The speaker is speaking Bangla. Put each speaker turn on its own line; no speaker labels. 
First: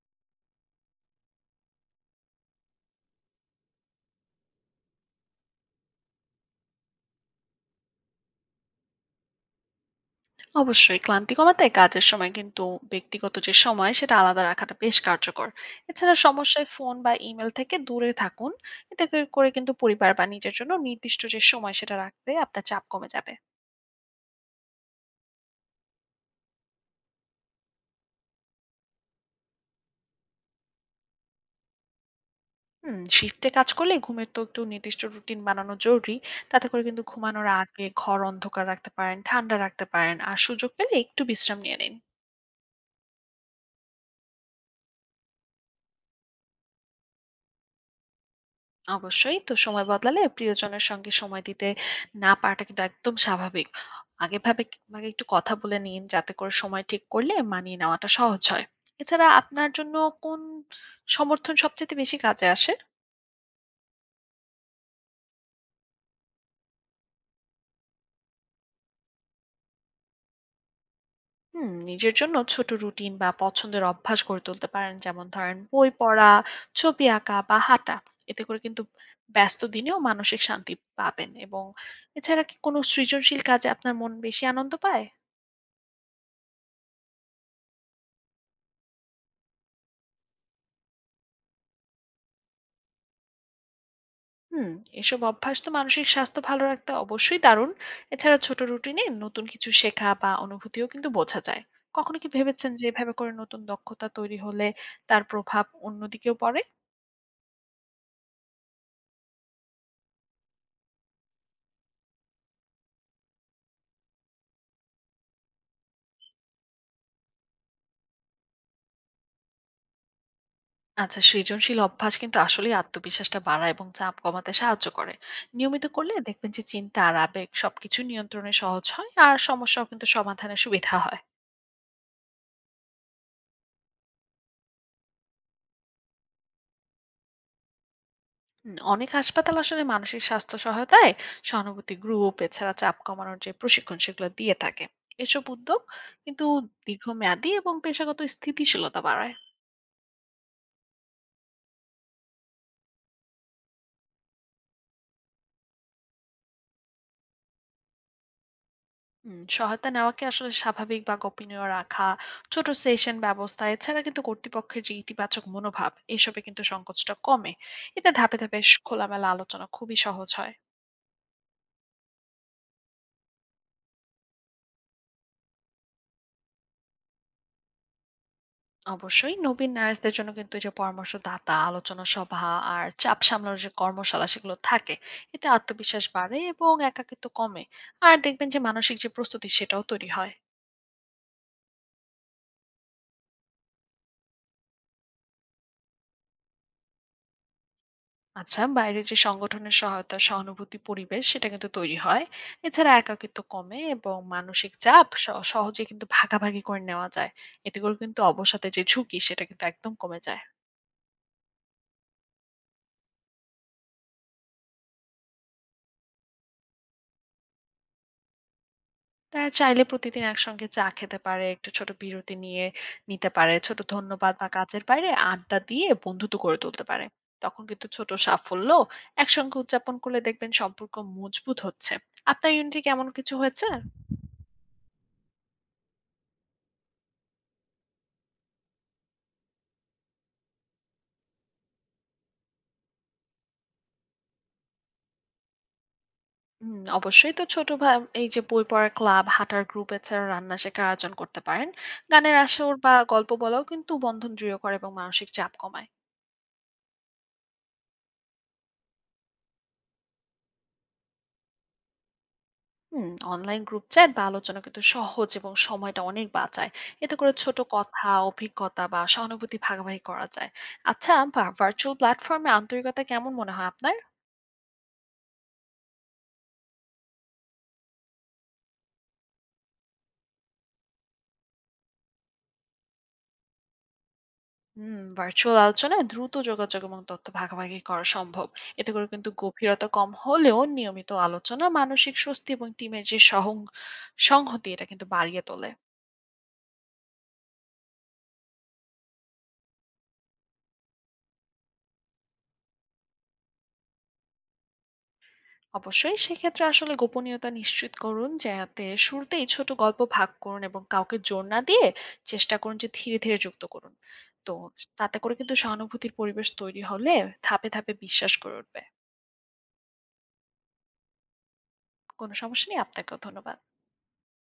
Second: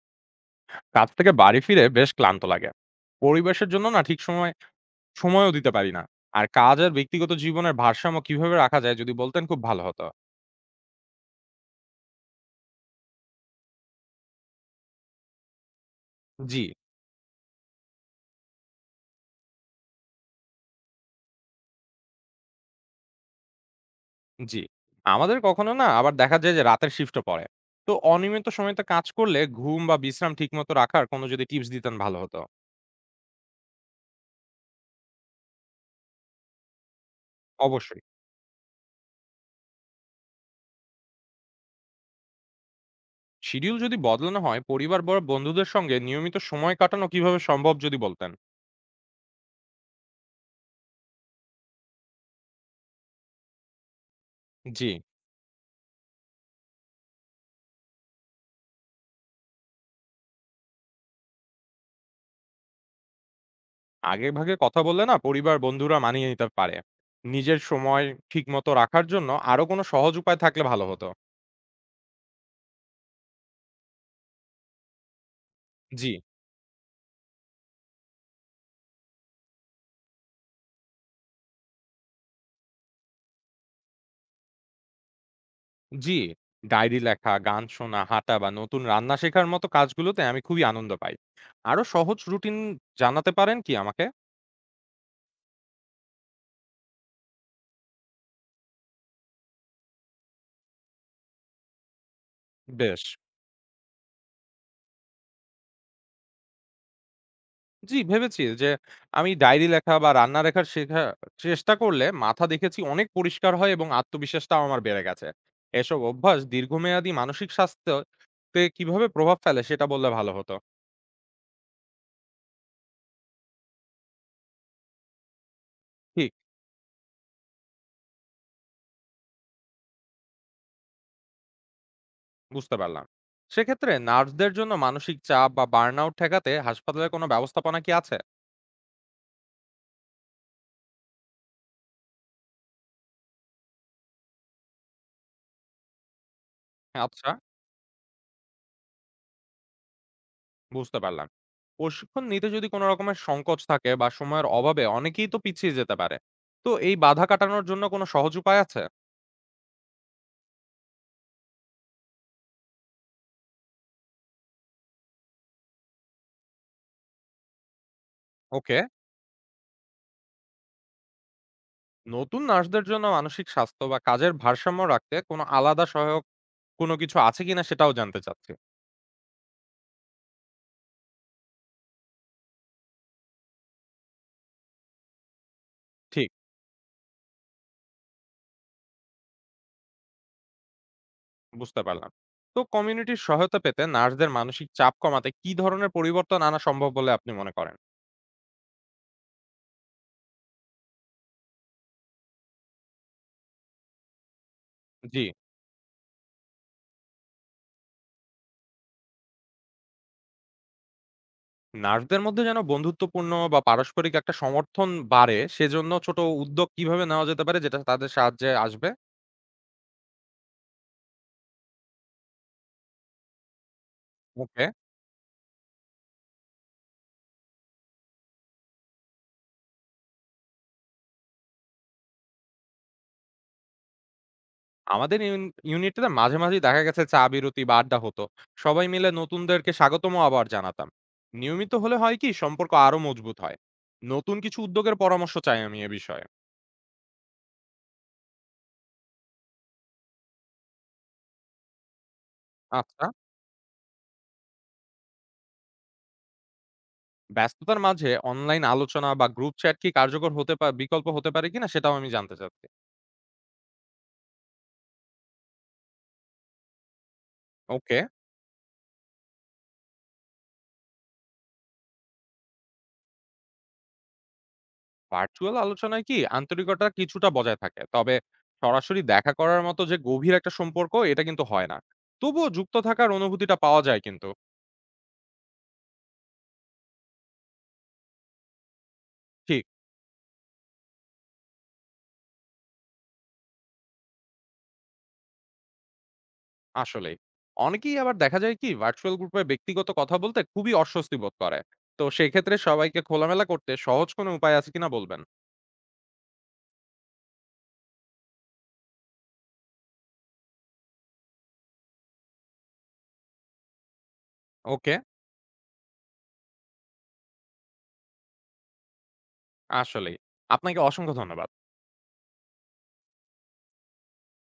কাজ থেকে বাড়ি ফিরে বেশ ক্লান্ত লাগে। পরিবেশের জন্য না ঠিক সময়ও দিতে পারি না। আর কাজ আর ব্যক্তিগত জীবনের ভারসাম্য কিভাবে রাখা যায় যদি বলতেন খুব ভালো হতো।
অবশ্যই ক্লান্তি কমাতে কাজের সময় কিন্তু ব্যক্তিগত যে সময় সেটা আলাদা রাখাটা বেশ কার্যকর। এছাড়া
জি।
সমস্যায় ফোন বা ইমেল থেকে দূরে থাকুন। এতে করে করে কিন্তু পরিবার বা নিজের জন্য নির্দিষ্ট যে সময় সেটা রাখতে আপনার চাপ কমে যাবে।
জি। আমাদের কখনো না আবার দেখা যায় যে রাতের শিফটও পড়ে। তো অনিয়মিত সময়তে কাজ করলে ঘুম বা বিশ্রাম ঠিকমতো রাখার কোনো যদি টিপস দিতেন ভালো হতো।
শিফটে কাজ করলে ঘুমের তো একটু নির্দিষ্ট রুটিন বানানো জরুরি। তাতে করে কিন্তু ঘুমানোর আগে
অবশ্যই
ঘর অন্ধকার রাখতে পারেন, ঠান্ডা রাখতে পারেন, আর সুযোগ পেলে একটু বিশ্রাম নিয়ে নিন।
শিডিউল যদি বদলানো হয় পরিবার বড় বন্ধুদের সঙ্গে নিয়মিত সময় কাটানো কিভাবে সম্ভব যদি বলতেন।
অবশ্যই। তো সময় বদলালে প্রিয়জনের সঙ্গে সময় দিতে না পারাটা কিন্তু একদম স্বাভাবিক। আগেভাবে
জি।
আগে একটু কথা বলে নিন, যাতে করে সময় ঠিক করলে মানিয়ে নেওয়াটা সহজ হয়। এছাড়া আপনার জন্য কোন সমর্থন সবচাইতে বেশি কাজে আসে?
আগেভাগে কথা বললে না পরিবার, বন্ধুরা মানিয়ে নিতে পারে। নিজের সময় ঠিকমতো রাখার জন্য আরো কোনো সহজ উপায় থাকলে ভালো হতো।
নিজের জন্য ছোট রুটিন বা পছন্দের অভ্যাস গড়ে তুলতে পারেন। যেমন ধরেন বই
জি,
পড়া, ছবি আঁকা বা হাঁটা। এতে করে কিন্তু ব্যস্ত দিনেও মানসিক শান্তি পাবেন। এবং এছাড়া কি কোনো সৃজনশীল কাজে আপনার মন বেশি আনন্দ পায়?
জি। ডায়েরি লেখা, গান শোনা, হাঁটা বা নতুন রান্না শেখার মতো কাজগুলোতে আমি খুবই আনন্দ পাই। আরো সহজ রুটিন জানাতে পারেন কি আমাকে?
হুম, এসব অভ্যাস তো মানসিক স্বাস্থ্য ভালো রাখতে অবশ্যই দারুণ। এছাড়া ছোট রুটিনে নতুন কিছু শেখা বা অনুভূতিও কিন্তু বোঝা যায়। কখনো কি ভেবেছেন যে
বেশ।
এভাবে করে নতুন দক্ষতা তৈরি হলে তার প্রভাব অন্যদিকেও পড়ে?
জি, ভেবেছি যে আমি ডায়েরি লেখা বা রান্না লেখার শেখা চেষ্টা করলে মাথা দেখেছি অনেক পরিষ্কার হয় এবং আত্মবিশ্বাসটাও আমার বেড়ে গেছে। এসব অভ্যাস দীর্ঘমেয়াদী মানসিক স্বাস্থ্যতে কিভাবে প্রভাব ফেলে সেটা বললে ভালো হতো।
আচ্ছা, সৃজনশীল অভ্যাস কিন্তু আসলেই আত্মবিশ্বাসটা বাড়ায় এবং চাপ কমাতে সাহায্য করে। নিয়মিত করলে
ঠিক
দেখবেন যে চিন্তা আর আবেগ সবকিছু নিয়ন্ত্রণে সহজ হয়, আর সমস্যাও কিন্তু সমাধানে সুবিধা হয়।
বুঝতে পারলাম। সেক্ষেত্রে নার্সদের জন্য মানসিক চাপ বা বার্নআউট ঠেকাতে হাসপাতালে কোনো ব্যবস্থাপনা কি আছে?
অনেক হাসপাতাল আসলে মানসিক স্বাস্থ্য সহায়তায় সহানুভূতি গ্রুপ, এছাড়া চাপ কমানোর যে প্রশিক্ষণ সেগুলো দিয়ে থাকে। এসব উদ্যোগ কিন্তু
আচ্ছা,
দীর্ঘমেয়াদী এবং পেশাগত স্থিতিশীলতা বাড়ায়।
বুঝতে পারলাম। প্রশিক্ষণ নিতে যদি কোনো রকমের সংকোচ থাকে বা সময়ের অভাবে অনেকেই তো পিছিয়ে যেতে পারে। তো এই বাধা কাটানোর জন্য কোনো সহজ উপায় আছে?
সহায়তা নেওয়াকে আসলে স্বাভাবিক বা গোপনীয় রাখা, ছোট সেশন ব্যবস্থা, এছাড়া কিন্তু কর্তৃপক্ষের যে ইতিবাচক মনোভাব, এসবে কিন্তু সংকোচটা কমে। এতে ধাপে ধাপে
ওকে।
খোলামেলা আলোচনা খুবই সহজ হয়।
নতুন নার্সদের জন্য মানসিক স্বাস্থ্য বা কাজের ভারসাম্য রাখতে কোনো আলাদা সহায়ক কোনো কিছু আছে কিনা সেটাও জানতে চাচ্ছি।
অবশ্যই নবীন নার্সদের জন্য কিন্তু এই যে পরামর্শদাতা, আলোচনা সভা, আর চাপ সামলানোর যে কর্মশালা সেগুলো থাকে। এতে আত্মবিশ্বাস
ঠিক
বাড়ে এবং একাকিত্ব কমে। আর দেখবেন যে মানসিক যে প্রস্তুতি সেটাও তৈরি হয়।
বুঝতে পারলাম। তো কমিউনিটির সহায়তা পেতে নার্সদের মানসিক চাপ কমাতে কি ধরনের পরিবর্তন আনা সম্ভব বলে আপনি মনে করেন?
আচ্ছা, বাইরের যে সংগঠনের সহায়তা, সহানুভূতি পরিবেশ সেটা কিন্তু তৈরি হয়। এছাড়া একাকিত্ব কমে এবং মানসিক চাপ
জি।
সহজে কিন্তু ভাগাভাগি করে নেওয়া যায়। এতে করে কিন্তু অবসাদের যে ঝুঁকি সেটা কিন্তু একদম কমে যায়।
নার্সদের মধ্যে যেন বন্ধুত্বপূর্ণ বা পারস্পরিক একটা সমর্থন বাড়ে, সেজন্য ছোট উদ্যোগ কিভাবে নেওয়া যেতে পারে যেটা তাদের সাহায্যে আসবে?
তারা চাইলে প্রতিদিন একসঙ্গে চা খেতে পারে, একটু ছোট বিরতি নিয়ে নিতে পারে, ছোট ধন্যবাদ বা
ওকে।
কাজের বাইরে আড্ডা দিয়ে বন্ধুত্ব গড়ে তুলতে পারে। তখন কিন্তু ছোট সাফল্য একসঙ্গে উদযাপন করলে দেখবেন সম্পর্ক মজবুত হচ্ছে। আপনার ইউনিটে কেমন কিছু হয়েছে?
আমাদের ইউনিটিতে মাঝে, মাঝেই দেখা গেছে চা বিরতি বা আড্ডা হতো। সবাই মিলে নতুনদেরকে স্বাগতমও আবার জানাতাম। নিয়মিত হলে হয় কি সম্পর্ক আরো মজবুত হয়। নতুন কিছু উদ্যোগের পরামর্শ চাই আমি এ বিষয়ে।
অবশ্যই। তো ছোট এই যে বই পড়ার ক্লাব, হাঁটার গ্রুপ, এছাড়া রান্না শেখার আয়োজন করতে পারেন। গানের আসর বা
আচ্ছা,
গল্প বলাও কিন্তু বন্ধন দৃঢ় করে এবং মানসিক চাপ কমায়।
ব্যস্ততার মাঝে অনলাইন আলোচনা বা গ্রুপ চ্যাট কি কার্যকর হতে পা বিকল্প হতে পারে কিনা সেটাও আমি জানতে চাচ্ছি।
অনলাইন গ্রুপ চ্যাট বা আলোচনা কিন্তু সহজ এবং সময়টা অনেক বাঁচায়। এতে করে ছোট
ওকে।
কথা, অভিজ্ঞতা বা সহানুভূতি ভাগাভাগি করা যায়। আচ্ছা, ভার্চুয়াল প্ল্যাটফর্মে আন্তরিকতা কেমন মনে হয় আপনার?
ভার্চুয়াল আলোচনায় কি আন্তরিকতা কিছুটা বজায় থাকে, তবে সরাসরি দেখা করার মতো যে গভীর একটা সম্পর্ক এটা কিন্তু হয় না। তবুও যুক্ত থাকার অনুভূতিটা পাওয়া যায় কিন্তু।
ভার্চুয়াল আলোচনায় দ্রুত যোগাযোগ এবং তথ্য ভাগাভাগি করা সম্ভব। এতে করে কিন্তু
ঠিক।
গভীরতা কম হলেও নিয়মিত আলোচনা মানসিক স্বস্তি এবং টিমের যে সংহতি এটা কিন্তু বাড়িয়ে তোলে।
আসলে অনেকেই আবার দেখা যায় কি ভার্চুয়াল গ্রুপে ব্যক্তিগত কথা বলতে খুবই অস্বস্তি বোধ করে। তো সেক্ষেত্রে সবাইকে খোলামেলা করতে সহজ কোনো উপায় আছে কিনা বলবেন।
অবশ্যই সেক্ষেত্রে আসলে গোপনীয়তা নিশ্চিত করুন, যাতে শুরুতেই ছোট গল্প ভাগ করুন এবং কাউকে জোর না দিয়ে চেষ্টা করুন যে ধীরে ধীরে যুক্ত করুন। তো
ওকে।
তাতে করে কিন্তু সহানুভূতির পরিবেশ তৈরি হলে ধাপে ধাপে বিশ্বাস করে উঠবে।
আসলে, আপনাকে অসংখ্য ধন্যবাদ।
কোনো সমস্যা নেই, আপনাকেও ধন্যবাদ।